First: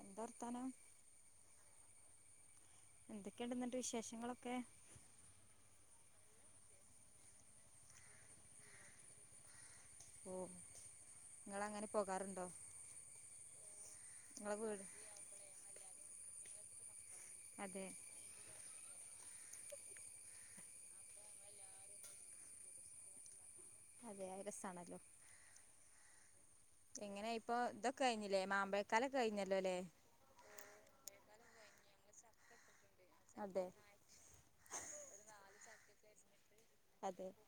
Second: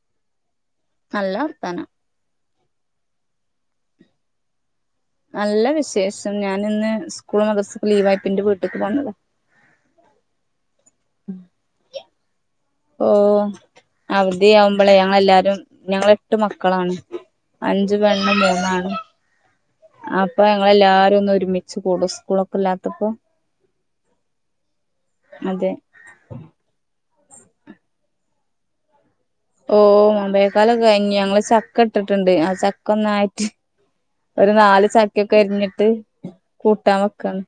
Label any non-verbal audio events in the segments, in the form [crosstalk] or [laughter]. എന്താ വർത്താനം നല്ലർത്താനം എന്തൊക്കെണ്ട് എന്നിട്ട് വിശേഷങ്ങളൊക്കെ? നല്ല വിശേഷം ഞാൻ ഇന്ന് സ്കൂൾ മദ്സും ലീവാക്കി ന്റെ വീട്ട്ക്ക് പോന്നതാ. ഓ ങ്ങളങ്ങനെ പോകാറ്? ഓ അവ്ദി നിങ്ങളെ വീട് ആവുമ്പളെ ഞങ്ങെല്ലാരും ഞങ്ങള എട്ട് മക്കളാണ് അതെ അഞ്ചുപെണ്ണും മൂന്നാണും അപ്പേ ങ്ങളെല്ലാരും ഒന്നും ഒരുമിച്ച് കൂടും സ്കൂളൊക്കെ ഇല്ലാത്തപ്പോ? അതെ രസാണല്ലോ അതെ എങ്ങനേ ഇപ്പൊ ഇതൊക്കെ കഴിഞ്ഞ ലേ മാമ്പഴകല് ഓ മമ്പയക്കാലൊക്കെകയിഞ് ഞമ്മല് ചക്ക ഇട്ടിട്ടുണ്ട് ആസി ഒന്നായിട്ട് അതെ ഒരു നാല് ചക്കൊക്കെ എരിഞ്ഞിട്ട് കൂട്ടാൻ അതെ വക്കാണ്.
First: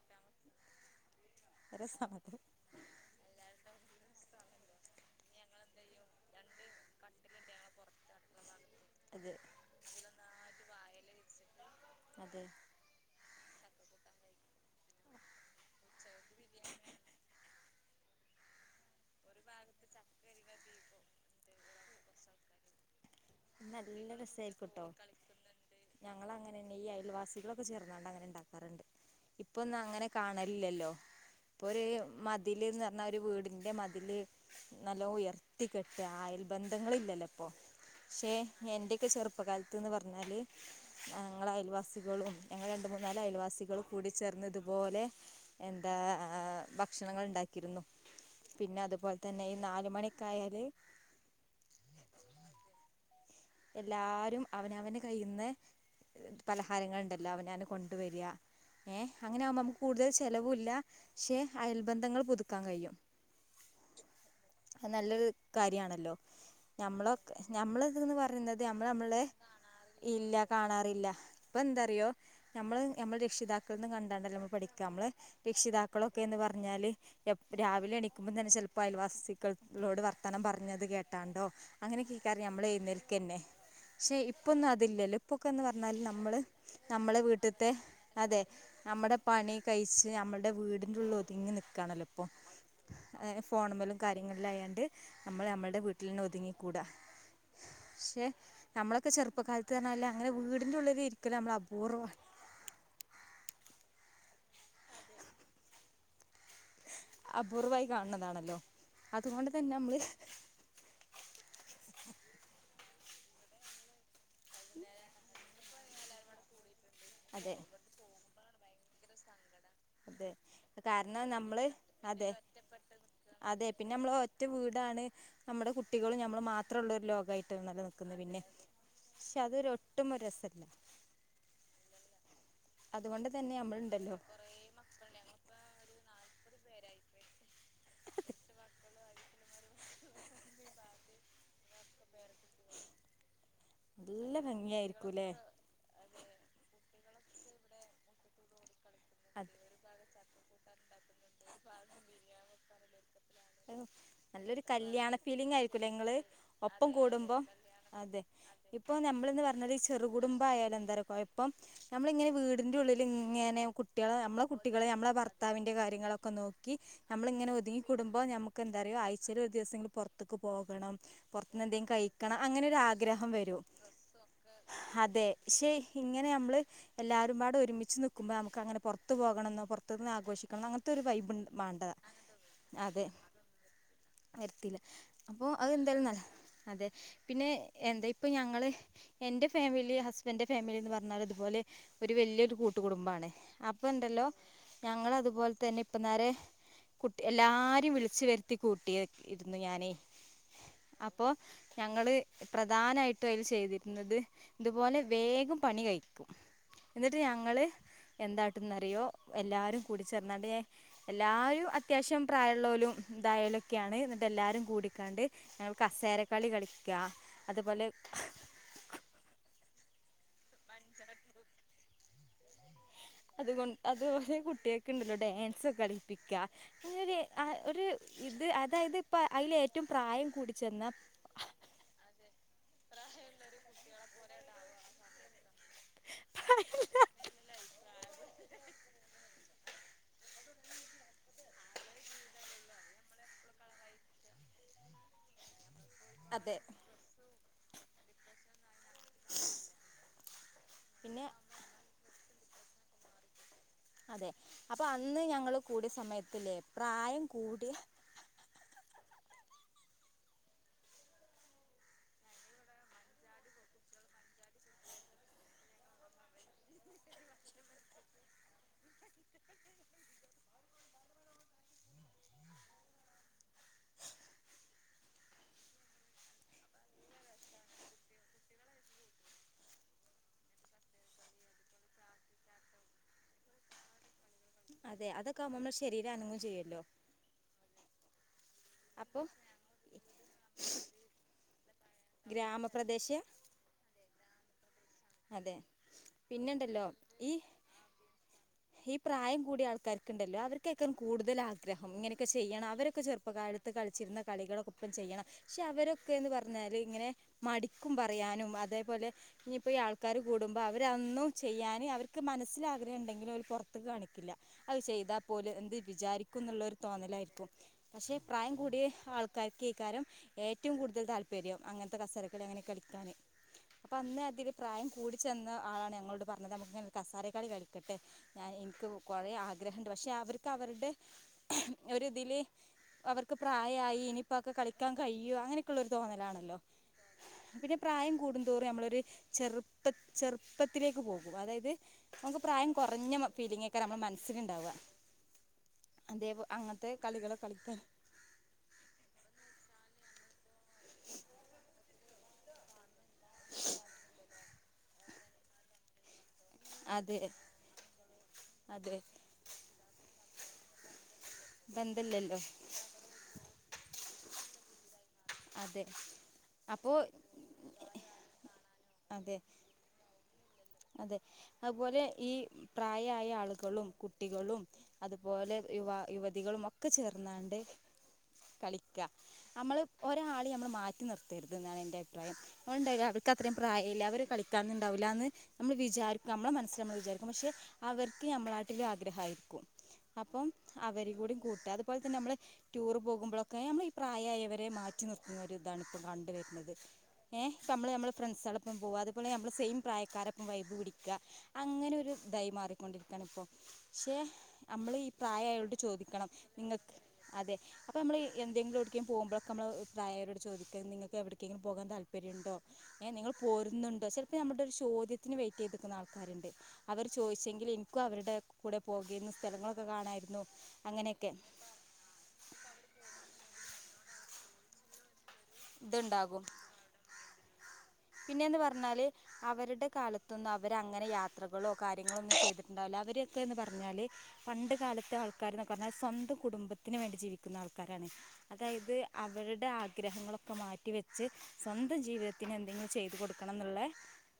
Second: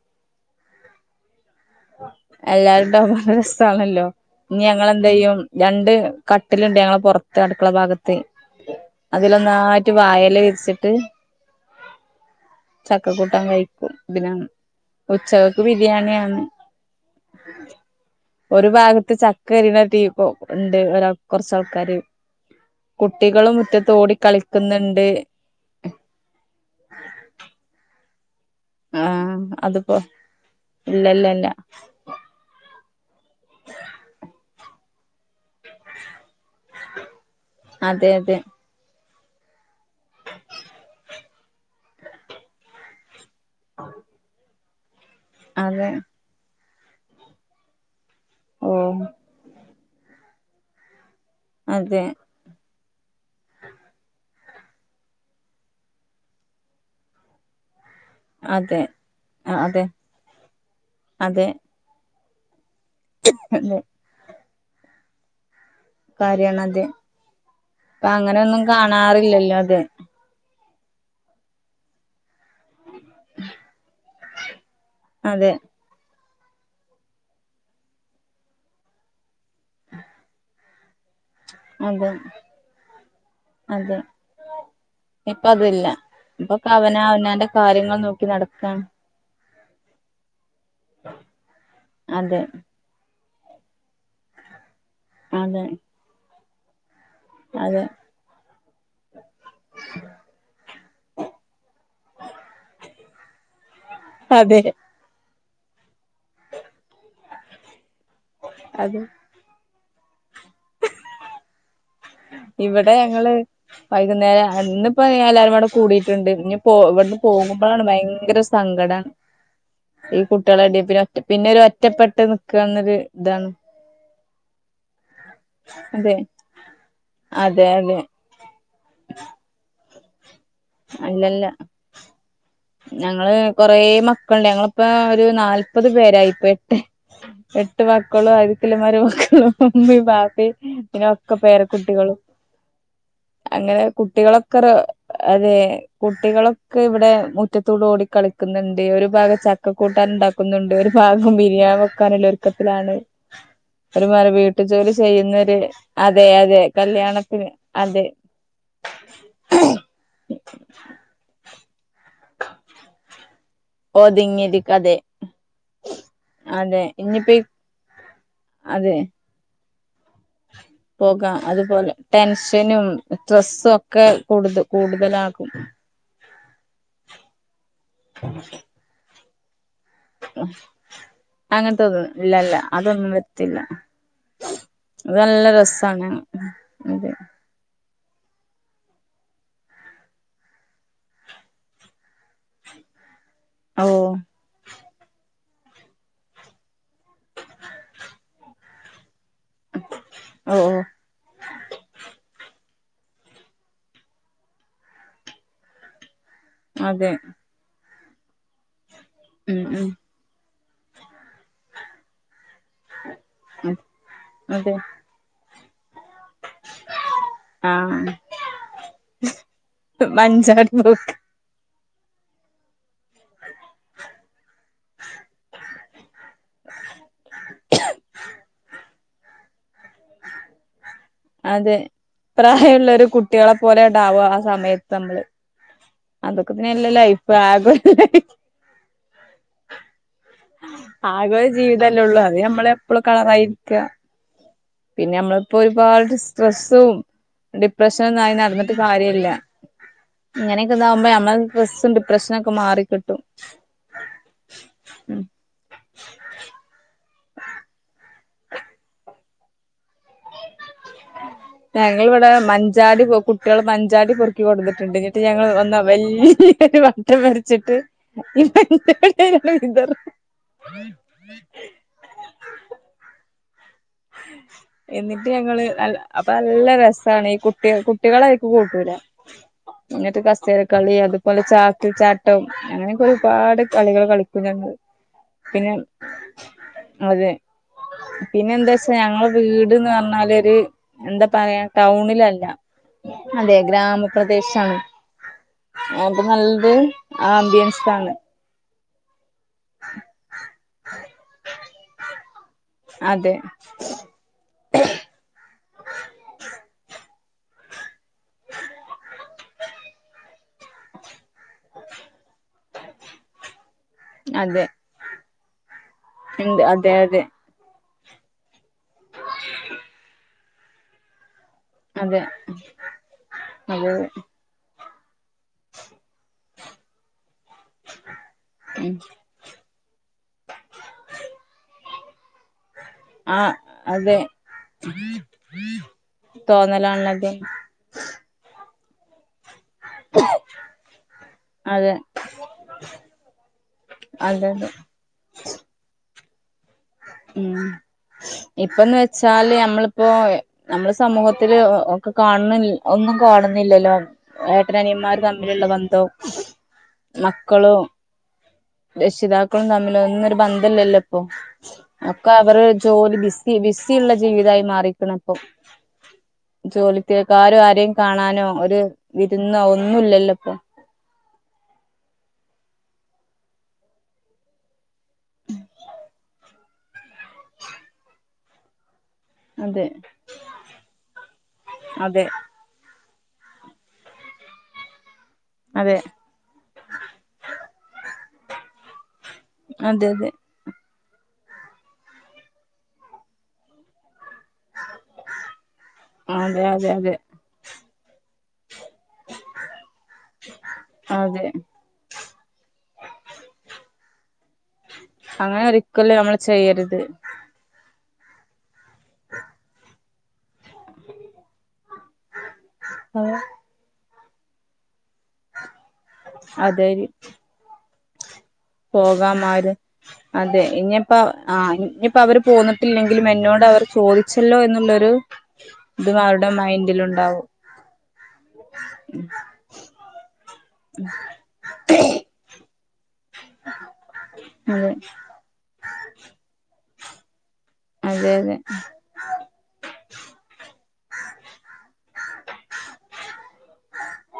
രസാണത് എല്ലാരരുട രസമാണല്ലോ. ഇനി ഞങ്ങളന്ത്യ്യും രണ്ട് കട്ടില്ണ്ട് ഞങ്ങള പൊർത്ത് അടുക്കളഭാഗത്ത്. അതെ അതിലൊന്നായിട്ട് വായലവിരിച്ചിട്ട് അതെ ചക്കക്കുട്ട ൻ വിക്കും ഇദ്നാ ഉച്ചകക്ക് ബിരിയാണിയ ഒരു ഭാഗത്ത് ചക്കരിന തീ ഇ ഉണ്ട് ഒരാൾ കൊർച്ചാൾക്കാര്. കുട്ടികളും മുറ്റത്തോടി കളിക്കുന്ന്ണ്ട്. ഞൾ അങ്ങനെ ഈ അയൽവാസികളൊക്കെ ചേർന്നാണ്ട് അങ്ങനെ ആഹ് ഇപ്പൊന്നും അതിപ്പോ അങ്ങനെ കാണല്ല്യല്ലോ? ഇല്ലല്ലല്ല ഇപ്പൊരു മതിൽന്ന് ന്ന ഒരു വീടിൻ്ന്റെ മതില് നല്ലോ ഉയർ ത്തിക്കെട്ട അയൽബന്ധങ്ങളില്ലല്ലോ ഇപ്പൊ. അതെ പക്ഷെ അതെ എന്റെയൊക്കെ ചെർപ്പ പ്പ കാലത്ത്ന്ന് പറഞ്ഞാൽ ഞങ്ങള അയൽവാസികളും ഞങ്ങൾ രണ്ട് മൂ ന്നാ ൽ അയൽവാസികളും കൂടി ചേർന്ന് ഇത്‌പോലെ അതെ എന്താ ഭക്ഷണങ്ങൾ ണ്ടാക്കിയിരുന്നു. ഓ പിന്നെ അതുപോൽതന്നെ ഈ നാല് മണിക്കായാല് അതെ എല്ലാരും അവനവന് കയ്യിന്ന് പലഹാരങ്ങൾ ഉണ്ടല്ലോ അവനന്റെ കൊ ണ്ട് വെരാ അതെ ഏ ആഹ് അങ്ങനാകുമ്പമ്മക്ക് അതെ കൂടുതൽ ചെലവുല്ലാ പക്ഷെ അയൽബന്ധങ്ങൾ പുതുക്കാൻ കഴിയും അല്ലെ നല്ലൊരു കാര്യണല്ലോ കാര്യാണ് അതെ ഞമ്മളൊക്കെ ഞമ്മൾ ഇപ്പ ഇത്‌ പറ അങ്ങനെയൊന്നും കാണാറില്ലല്ലോ അത്. കാണാറില്ല ഇപ്പൊന്താറിയോ ഞമ്മള് ഞമ്മള് രക്ഷിതാക്കൾന്ന് കണ്ടാണ്ടല്ലേ നമ്മ പഠിക്കാം നമ്മള് അതെ രക്ഷിതാക്കളോ ക്ക എന്ന് പറഞ്ഞാല് രാവിലെ ക്കേ ക്കേന്ന്പർഞ്ഞാല് എപ് രാവിലെ എണിക്കുമ്പോ തന്നെ ചിലപ്പോ അയൽവാസികളോട് വർത്തനം പറഞ്ഞത് കേട്ട കേട്ടാണ്ടോ അതെ അങ്ങനെയൊക്കെകാര്യം ഞമ്മൾഎഴ്‌നേൽക്കന്നെ അതെ ക്ഷെ ഇപ്പൊന്നും അതില്ലല്ലോ ഇപ്പ ഇപ്പൊക്കെന്ന് അതില്ല പറഞ്ഞാല് നമ്മള് ഇപ്പൊക്കെ അവന നമ്മളെ അവനാന്റെ വീട്ടത്തെ കാര്യങ്ങൾ നോക്കി അതെ നടക്കാണ് അമ്മടെ പണിം കഴിച്ച് നമ്മൾടെ വീട്ന്റുള്ള് ഒതുങ്ങി നിക്കാണല്ലോ ഇപ്പൊ. അതെ ഏഹ് ഫോൺമലും കാര്യങ്ങൾല്ലായാണ്ട് അമ്മൾ അതെ അമ്മൾടെ വീട്ടിൽന്നെ ഒതുങ്ങിക്കൂടാ. അതെ ക്ഷെ നമ്മളൊക്കെ ചെറുപ്പകാലത്ത്നർഞാല് അങ്ങനെ വീടിന്റെറെ ഉള്ള്ല് ഇരിക്കല് അമ്മള് അപൂർവ്വ അതെ അപൂർവ്വായി കാണ്ണതാണല്ലോ അതെ അത്കൊണ്ട്തന്നമ്മള് ഇവിടെ ഞങ്ങള് വൈകുന്നേരം ഇന്നിപ്പ എല്ലാരുംകൂടെ കൂടീട്ടുണ്ട് ഇന്ന് പോ ഇവിടുന്ന് അതെ പോകുമ്പളാണ് ഭയങ്കര സങ്കടാണ് ഈ അതെ കുട്ടികള്ണ്ടെ പിന്നെ കാരണം നമ്മള് പിന്നൊരൊറ്റപ്പെട്ട് അതെ നിക്കാന്നൊരിതാണ് അതെ പിന്നെ നമ്മൾ ഒറ്റ വീടാണ് നമ്മുടെ കുട്ടികളും നമ്മളും മാത്രുള്ളൊരു അതെ ലോകായിട്ടുള്ളത് അതെ നിക്കുന്നു പിന്നെ പക്ഷെ അതൊരൊട്ടും രസല്ല അല്ലല്ല അതുകൊണ്ട് ഞങ്ങള് തന്നെ കൊറേ നമ്മളുണ്ടല്ലോ മക്കളുണ്ട് ഞങ്ങളിപ്പ ഒരു നാല്പത് പേരായി ഇപ്പെട്ട് എട്ട് മക്കളും ആര്ക്കല് മരുമക്കളും ഉമ്മീം ബാപ്പയും പിന്നൊക്കെ പേരക്കുട്ടികളും [inaudible] അങ്ങനെ നല്ല കുട്ടികളൊക്കെറ് ഭംഗിയായിരിക്കൂല്ലേ അതെ കുട്ടികളൊക്കെ ഇവിടെ മുറ്റത്തൂടെ ഓടിക്കളിക്കുന്നുണ്ട് ഒരുഭാഗം അത് ചക്കക്കൂട്ടാന്ണ്ടാ ക്കുന്നുണ്ട് ഒരു ഭാഗം ബിരിയാണി വെക്കാനുള്ള ഒരുക്കത്തിലാണ് ഒരുമാരി നല്ലൊരു വീട്ടുജോലി കല്യാണ ഫീലിംഗ് ചെയ്യുന്നവര് ആയിരിക്കൂല്ലേ ഇങ്ങള് അതെ അതെ ഒപ്പം കൂടുമ്പോ കല്യാണത്തിന് അതെ ഇപ്പൊ നമ്മള്ന്ന് പറഞ്ഞാല് ചെറുകുടുബായാലെന്താര കൊയപ്പം നമ്മളിങ്ങനെ വീടിന്റു ലിങ്ങനെ കുട്ടികളെ നമ്മളെ ഒതുങ്ങിയിരിക്ക കുട്ടികളെ അതെ നമ്മളെ ഭർത്താവിന്റെ കാര്യങ്ങളൊക്കെ നോക്കി അതെ നമ്മളി ഇനിയിപ്പ ങ്ങന ഒതുങ്ങിക്കൂടുമ്പൊ നമുക്ക് അതെ എന്താറിയോ ആഴ്ചയിലൊരുദിവസെങ്കില് പൊറത്ത്ക്ക് പോകാം അതുപോലെ അങ്ങനെ ഒരു ടെൻഷനും ആഗ്രഹം വരും സ്ട്രെസ്സുഒക്കെ കൂടുത അതെ കൂടുതലാകും പക്ഷെ ഇങ്ങനെ നമ്മള് എല്ലാരുംപാട് ഒരുമിച്ച് നിക്കുമ്പോ നമുക്കങ്ങനെ പൊറത്ത് പോക ണംന്നോ പൊറുത്തുന്ന് ആഘോഷിക്കണംന്നൊ അങ്ങനത്തൊരു വൈബ് മാണ്ട അങ്ങനത്തെത് ഇല്ലല്ല അതെ അതൊന്നും വരത്തില്ല വരത്തില്ല അത് നല്ല അപ്പോ അതെന്തായാലും രസാണ് നല്ല അതെ പിന്നെ എന്താ ഇപ്പൊ ഞങ്ങള് എന്റെ ഫാമിലി ഹസ്ബന്റ് ഫാമിലി എന്ന് പറഞ്ഞാൽ അതുപോലെ ഒരു വല്യൊരു കൂട്ടു കുടുംബാണ് ഓ അപ്പ്ണ്ടല്ലോ ഞങ്ങളതുപോലെതന്നെ ഇപ്പനേരെ കുട്ടി എല്ലാരേം വിളിച്ചുവരുത്തി കൂട്ടിയെ ഇരുന്നു ഞാനേ ഓ ഓ അപ്പോ ഞങ്ങള് പ്രധാനായിട്ടും അതിൽ ചെയ്തിരുന്നത് ഇതുപോലെ വേഗം പണി കയ്കിക്കും അതെ എന്നിട്ട് ഞങ്ങള് എന്ത്‌കാട്ടുംന്നറിയോ ഉം എല്ലാരും ഉം കൂടിച്ചേർന്നാണ്ട് എല്ലാരും അത്യാവശ്യം പ്രായുള്ളോലും ഇതായാലൊക്കെയാണ് എന്നിട്ടെല്ലാരും അതെ കൂടിക്കാണ്ട് ഞങ്ങ കസേരകളി കളിക്ക അതുപോലെ ആഹ് മഞ്ചാടി പെറ്ക്ക അതുകൊ അത്പോലെ കുട്ടികക്ക്ണ്ടല്ലോ ഡാൻസ് കളിപ്പിക്ക അങ്ങനെ ആ ഒരു ഇത് അതായത് ഇപ്പ അതിലേ അതെ പ്രായമുള്ളൊരു കുട്ടികളെപോലെണ്ടാവും ആ സമയത്ത് നമ്മള് അതൊക്കെത്തന്നല്ലേ ലൈഫ് ആകൊരു ലൈഫ് [inaudible] ആകൊരു ജീവിതല്ലുള്ളു അത് നമ്മളെപ്പൊളും കളറായിരിക്ക പിന്നെ നമ്മളിപ്പൊരു ഒരുപാട് അതെ സ്ട്രെസ്സും ഡിപ്രഷനൊന്നായി നടന്നിട്ട് കാര്യില്ല ഇങ്ങനെക്കിതാവുമ്പൊ പിന്നെ നമ്മള് സ്ട്രെസും ഡിപ്രഷനൊക്കെ മാറിക്കിട്ടും അതെ അപ്പൊ അന്ന് ഉം ഞങ്ങള് കൂടിയ സമയത്തില്ലേ പ്രായം കൂടിയ [inaudible] [inaudible] ഞങ്ങിവിടെ മഞ്ചാടി കുട്ടികള് മഞ്ചാടി പൊറുക്കി കൊണ്ട്വന്നിട്ടുണ്ട് എന്നിട്ട് ഞങ്ങള് ഒന്ന് വല്യ വട്ടം വരച്ചിട്ട് ഇതങ്ങ്ണ്ട് വിതറും [inaudible] [inaudible] എന്നിട്ട് ഞങ്ങള് അപ്പൊ നല്ല രസാണ് ഈ കുട്ടിക കുട്ടികളതിക്ക് കൂട്ടൂല്ല [unintelligible] എന്നിട്ട് കസേര കളി അതുപോലെ ചാാക് ചാട്ടം അങ്ങനെയൊക്കെ ഒരുപാട് കളികൾ കളിക്കും പിന്നെ അതെ അതൊക്കെ ആകുമ്പോ പിന്നെ നമ്മുടെ ശരീരം അനങ്ങും ചെയ്യുമല്ലോ അതെ പിന്നെ പക്ഷെ അപ്പൊ ഞങ്ങള വീട്ന്ന് പറഞ്ഞാല് ഒരു എന്താ പറയാ ടൗണിലല്ല ഗ്രാമപ്രദേശ അതെ ഗ്രാമപ്രദേശാണ് അതെ അപ്പ നല്ലത് പിന്നെണ്ടല്ലോ ആ ഈ അമ്പിയൻസാണ് ഈ പ്രായം കൂടി ആൾക്കാർക്കുണ്ടല്ലോ അവർക്കൊക്കാം കൂടുതൽ ആഗ്രഹം ഇങ്ങനെയൊക്കെ ചെയ്യണം അവരൊക്കെ അതെ ചെറുപ്പക്കാലത്ത് കളിക്കുന്ന കളികൾ അവളക്കൊപ്പം ചെയ്യണം പക്ഷെ അവരൊക്കെ എന്ന് പറഞ്ഞാല് ഇങ്ങനെ മടിക്കും പറയാനും അതേപോലെ ഇനിയിപ്പോ ഈ ആൾക്കാാര് കൂടുമ്പോൾ അവരന്നും ചെയ്യാനും അവർക്ക് മനസ്ിലാഗ്രഹമുണ്ടെങ്കിൽ ഒരു പുറത്ത് കാണിക്കില്ല അതെ അത് ചെയ്താൽ പോലും എന്ത് വിചാരിക്കും ഉണ്ട് എന്നുള്ള ഒരു അതെ അതെ തോന്നലായിരിക്കും പക്ഷെ പ്രായം കൂടിയ ആൾക്കാർക്ക് ഈ കാലം ഏറ്റവും കൂടുതൽ താല്പര്യ താല്പര്യം അങ്ങനത്തെ അതെ കസേരകളി അങ്ങനെ കളിക്കാാന് അത് അപ്പൊ അന്ന് അതില് പ്രായം കൂടി ചെന്ന ആളാണ് ഞങ്ങളോട് പറഞ്ഞത് നമുക്ക്ിങ്ങനെ കസാര കളി കളിക്കട്ടെ ഞാൻ എനിക്ക് ഉം കുറെേ ആഗ്രഹമുണ്ട് പക്ഷെ അവർക്ക് അവരുടെ ഒരിതിൽ അവർക്ക് ആ പ്രായമായി അതെ ഇനിപ്പോൊക്കെ കളിക്കാൻ കഴിയോ അങ്ങനെയൊക്കെയുള്ളരു തോന്നലാണല്ലോ തോന്നലാണത് പിന്നെ പ്രായ കൂടുും തോും നമ്മൾ ചെറുപ്പ ചെറുപ്പത്തിലേക്ക് പോകും അതായത് അതെ അതെ നമുക്ക് പ്രായം കുറഞ്ഞ ഫീലിംഗൊക്കെ നമ്മുടെ മനസ്സൽ അതെ ഉണ്ടാവുക അതേ പോലത്തെ കളികളെ ഉം കളിക്കാൻ ഇപ്പന്ന് വെച്ചാല് നമ്മളിപ്പോൊ നമ്മള് സമൂഹത്തില് കാണുന്ന ഒന്നും കാണുന്നില്ലല്ലോ ഏട്ടനനിയന്മാര് തമ്മിലുള്ള ബന്ധവും അതെ മക്കളും അതെ രക്ഷിതാക്കളും തമ്മിൽ ഒന്നും ഒരു ബന്ധല്ലല്ലോ ഇപ്പൊ അപ്പൊ ബന്ധമില്ലല്ലോ അവര് ജോലി ബിസി ബിസിയുള്ള ജീവിതമായി മാറിക്കണം അതെ അപ്പോ ജോലിത്തിരക്ക ആരും ആരെയും കാണാനോ ഒരു അതെ വിരുന്നോ ഒന്നുംല്ലല്ലോ ഇപ്പൊ അതെ അതുപോലെ ഈ പ്രായമായ ആളുകളും കുട്ടികളും അതുപോലെ യുവാക്കളും യുവതികളും ഒക്കെ ചേർന്നണ്ട് കളി നമ്മള് അതെ ഒരാളയും നമ്മള് മാറ്റിനിർത്തരുത് എന്നാണ് എന്റെ അതെ അഭിപ്രായം നമ്മായ എ അത്രയും പ്രായം മില്ല അവർ കളിക്കാനുണ്ടാവില്ല എന്ന് നമ്മൾ അതെ വിചാരിക്കും നമ്മളുടെ മനസ്സിൽ നമ്മൾ വിചാരിക്കും പക്ഷെ അവർ നഞമ്മളാട്ടില് ആഗ്രഹമായിരിക്കും അതെ അതെ അപ്പം അവരെ കൂടി കൂട്ടുക അതുപോലെ തന്നെ നമ്മള് ടൂർ പോുമ്പോഴൊക്കെ നമ്മ ൾപ്രായമായ അവരെ മാറ്റി നിർത്തുന്ന ഒ രുഇതാണ് ഇപ്പം അതെ കണ്ടുവരുന്നത് അതെ അതെ ഇപ്പ നമ്മള് തങ്ങളിൽഫ്രണ്ട് സ അതുപലെ നമ്മള് സെയിം പ്രായക്കാരെ വൈബ് പിടിക്കുക അതെ അങ്ങനെ ഒരു ഇ ദായി മാറിക്കൊണ്ടിരിക്കയാണ് ഇപ്പോ പക്ഷെ നമ്മൾ ഈ പ്രായമുള്ളവരെ അങ്ങനെ ഒരിക്കലും നമ്മള് ചെയ്യരുത് അത് നമ്മൾ എന്തെങ്കിലും എവിടെലും പോുമ്പോഴക്കെ നമ്മൾ പ്രായം ചോദിക്ക നിങ്ങൾക്ക് എവിടക്കെങ്കിലും പോകാൻ താല്പര്യംണ്ടോ ഏഹ് നിങ്ങള് പോരുന്നുണ്ടോ ചിലപ്പോ നമ്മുടെ ഒരു ചോദ്യ ത്തിന് വെയിറ്റ് ചെയ്ത്ക്ക്ന്ന ആൾക്കാര്ണ്ട്. അതെ അവർ ചോദിച്ചെങ്കില് ഇനിക്കും അവരുടെ കൂടെ പോകേന്ന് പോകാമാര്. സ്ഥലങ്ങളൊക്കെ കാണായിരുന്നു അതെ ഇനിപ്പ അങ്ങനെയൊക്കെ ആ ഇനിപ്പോ അവര് പോന്നിട്ടില്ലെങ്കിലും എന്നോട് അവർ ചോദിച്ചല്ലോ എന്നുള്ളൊരു ഇതും അവരുടെ മൈൻഡിലുണ്ടാവും ആ പിന്നേന്ന് പറഞ്ഞാല് അവരുടെ കാലത്തൊന്നും അവരങ്ങനെ യാത്രകളോ കാര്യങ്ങളോ ഒന്നും ചെയ്തിട് ണ്ടാവില്ല. അവരൊക്കെയെന്ന് പറഞ്ഞാല് പണ്ട് അതെ കാലത്തെ ആൾക്കാര്ന്നൊക്കെ പറഞ്ഞാ സ്വന്തം കുടുംബത്തിന് വേണ്ടി ജീവിക് ക്ക്ന്ന ആൾക്കാരാണ്. അതെ അതായത് അവരുടെ ആഗ്രഹങ്ങളൊ വെച്ച് സ്വന്തം ജീവിതത്തിന് എന്തെങ്കിലും ചെയ്തു കൊടുക്കണംന്നുള്ള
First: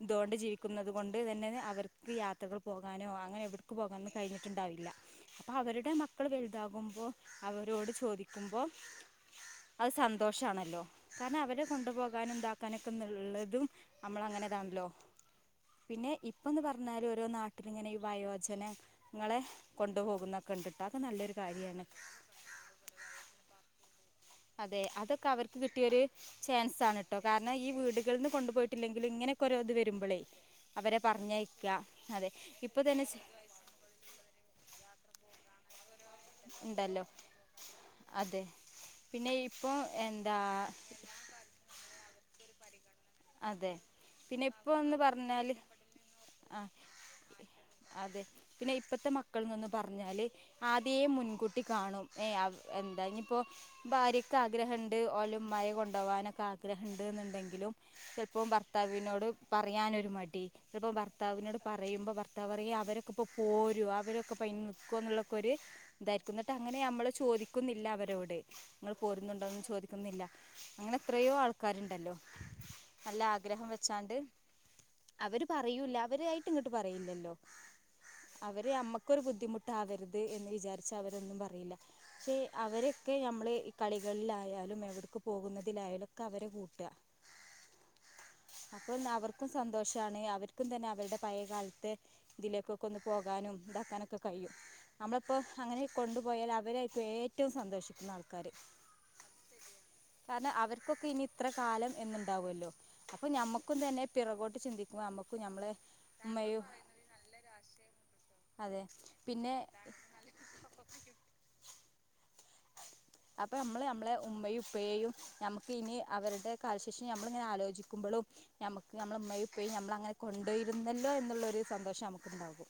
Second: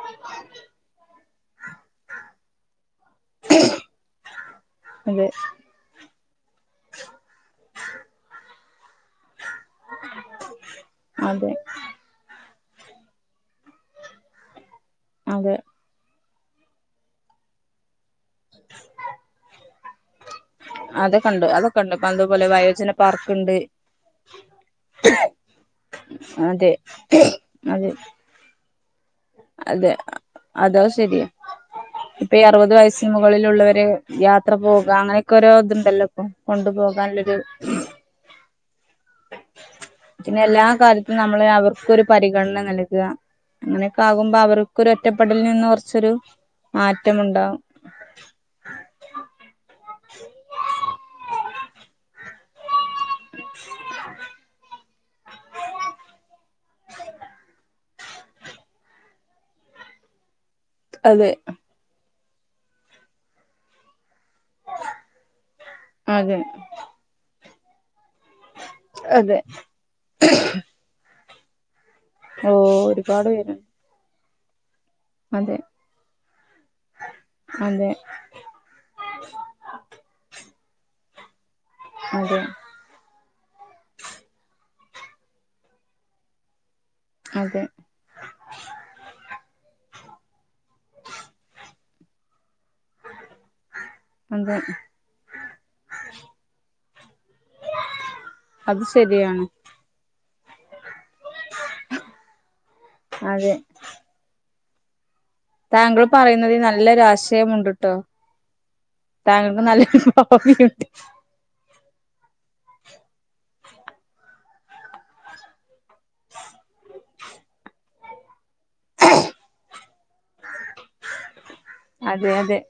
ഇതുകൊണ്ട് ജീവിക്കുന്നത് കൊണ്ട് തന്നെ അവർക്ക് യാത്രകൾ പോകാ കാനോ അങ്ങനെ എവിട്ക്ക് പോകാനോ കഴിഞ്ഞിട്ടുണ്ടാവില്ല. അതെ അപ്പോ അവരുടെ മക്കള് വലുതാകുമ്പോ അവരോ ട് ചോദിക്കുമ്പം അത് സന്തോഷാണല്ലോ കാരണം അതെ അവരെ കൊണ്ടുപോകാനും ണ്ടാക്കാനൊക്കെന്ന്ള്ളതും അമ്മൾ അങ്ങനെതാണല്ലോ അതെ പിന്നെ ഇ പ്പന്ന് പറഞ്ഞാല് ഓരോ നാട്ടിലിങ്ങനെ ഈ വയോജനങ്ങളെ കൊണ്ടുപോകുന്ന അതൊക്കണ്ട് അതൊക്കണ്ട് പ്പതുപോലെ വയോജന പാർക്ക്ണ്ട് അതെ അതൊക്കെ അവർക്ക് കിട്ടിയൊരു അതെ ചാൻസാണ്‌ട്ടോ കാരണം ഈ അതെ വീടുകൾന്ന് കൊണ്ടുപോയി ട്ടില്ലെങ്കും ഇങ്ങനെ‌ക്കോരോ ഇത് വരുമ്പളേ അവരെ അതാശരിയാ പറഞ്ഞയക്ക അതെ ഇപ്പ ഈ അറുപത് ഇപ്പൊ തന്നെ വയസ്സിന് മുകളിലുള്ളവര് യാത്ര പോകാ അങ്ങനെയൊ‌ക്കോരോ ടൊ ഇത്ണ്ട്ല്ല് പ്പൊ കൊണ്ടു ഉണ്ടല്ലോ പോകാൻള്ളൊരു അതെ പിന്നെ ഇപ്പൊ എന്താ പിന്നെ എല്ലാ കാലത്തും നമ്മള് അവർക്കൊരു പരിഗണന നൽകുക അതെ അങ്ങനെയൊക്കെ ആകുമ്പോ പിന്നെ അവർക്കൊരു ഇപ്പോന്ന് ഒറ്റപ്പെടലിൽ പറഞ്ഞാല് നിന്ന് കുറച്ചൊരു ആ മാറ്റമുണ്ടാവും അതെ പിന്നെ ഇപ്പത്തെ മക്കൾ ന്നൊന്ന് പറഞ്ഞാല് ആദ്യേ മുൻകൂട്ടി കാണും എന്താനിപ്പോ ഭാര്യക്ക് ആഗ്രഹംണ്ട് ഓലെ ഉമ്മായെ കൊണ്ടോവാനൊക്കെ ആ ആഗ്രഹംണ്ട്ന്ന്ണ്ടെങ്കിലും ചെൽപ്പോ ഭർത്താവിനോട് പറയാനൊരു മടി ഇത്പ്പോ അതെ ഭർത്താവിനോട് പറയുമ്പോ ഭർത്താവറയും അവരൊക്കെ ഇപ്പോ പോരും അവരൊക്കെ പൈന് ന്നിക്കോന്ന്ള്ളക്കൊര് ഇതായ്രിക്കും അതെ എന്നിട്ട് അങ്ങനെ നമ്മള് ചോദിക്കുന്നില്ല അവര് രോട് നിങ്ങൾ അതെ പോരുന്നുണ്ടോന്ന് ചോദിക്കുന്നില്ല അങ്ങനെ എത്രയോ ആൾക്കാര്ണ്ടല്ലോ ഓ നല്ല ഒരുപാട് പേരുണ്ട് ആഗ്രഹം വെച്ചാണ്ട് അവര് അതെ പറയൂല്ല അവരായിട്ട് ഇങ്ങട്ട് പറയുല്ലല്ലോ അതെ അവര് അമ്മക്കൊരു ബുദ്ധിമുട്ടാവരുത് എന്ന് വിചാരി ച്ച് അവരൊന്നും പറയില്ല പക്ഷേ അതെ അവരൊക്കെ നമ്മള് കളികളിലായാലും പോകുന്നതിലായാലൊക്കെ അവരെ കൂട്ട അതെ അപ്പൊന്നവർക്കും സന്തോഷാണ് അവർക്കും തന്നെ അവരുടെ പഴയ കാലത്ത് [unintelligible] ക്കൊക്കൊന്ന് പോകാനും ഇതാക്കാനൊക്കെ കഴിയും അതെ നമ്മളിപ്പോ അങ്ങനെ കൊണ്ടുപോയാൽ അവരായിരിക്കും ഏറ്റവും സ ന്തോഷിക്കുന്ന ആൾക്കാര് ശെരിയാണ് കാരണം അവർക്കൊക്കെ ഇനി ഇത്ര കാലം എന്ന്ണ്ടാവാല്ലോ അപ്പൊ അതെ നമ്മക്കും തന്നെ പിറകോട്ട് ചിന്തിക്കുമ്പോ നമ്മു താങ്കൾ പറയുന്നതിൽ നല്ലൊരാശയം ഉണ്ട്ട്ടോ അതെ പിന്നെ താങ്കൾക്ക് ന്നല്ല ഭാവി ഉണ്ട് അപ്പൊ നമ്മള് നമ്മളെ ഉമ്മയും ഉപ്പയേയും നമ്മുക്ക് ഇനി അവരുടെ കാലശേ നമ്മള്ങ്ങനെ ആലോചിക്കുമ്പളും നമുക്ക് നമ്മളെ ഉമ്മയും ഉപ്പയും നമ്മൾ അങ്ങനെ കൊണ്ടയിരുന്നല്ലോ എന്നുള്ളൊരു സന്തോഷം അതെ അതെ നമുക്കുണ്ടാകും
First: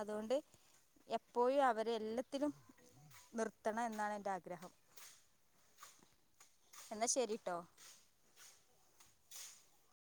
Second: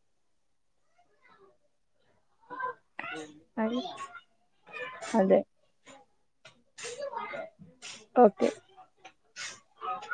അതോണ്ട് എപ്പോഴും അവർ എല്ലത്തിലും നിർത്തണം എന്നാണ് അതെ എന്നാ ശെരിട്ടോ ഓക്കെ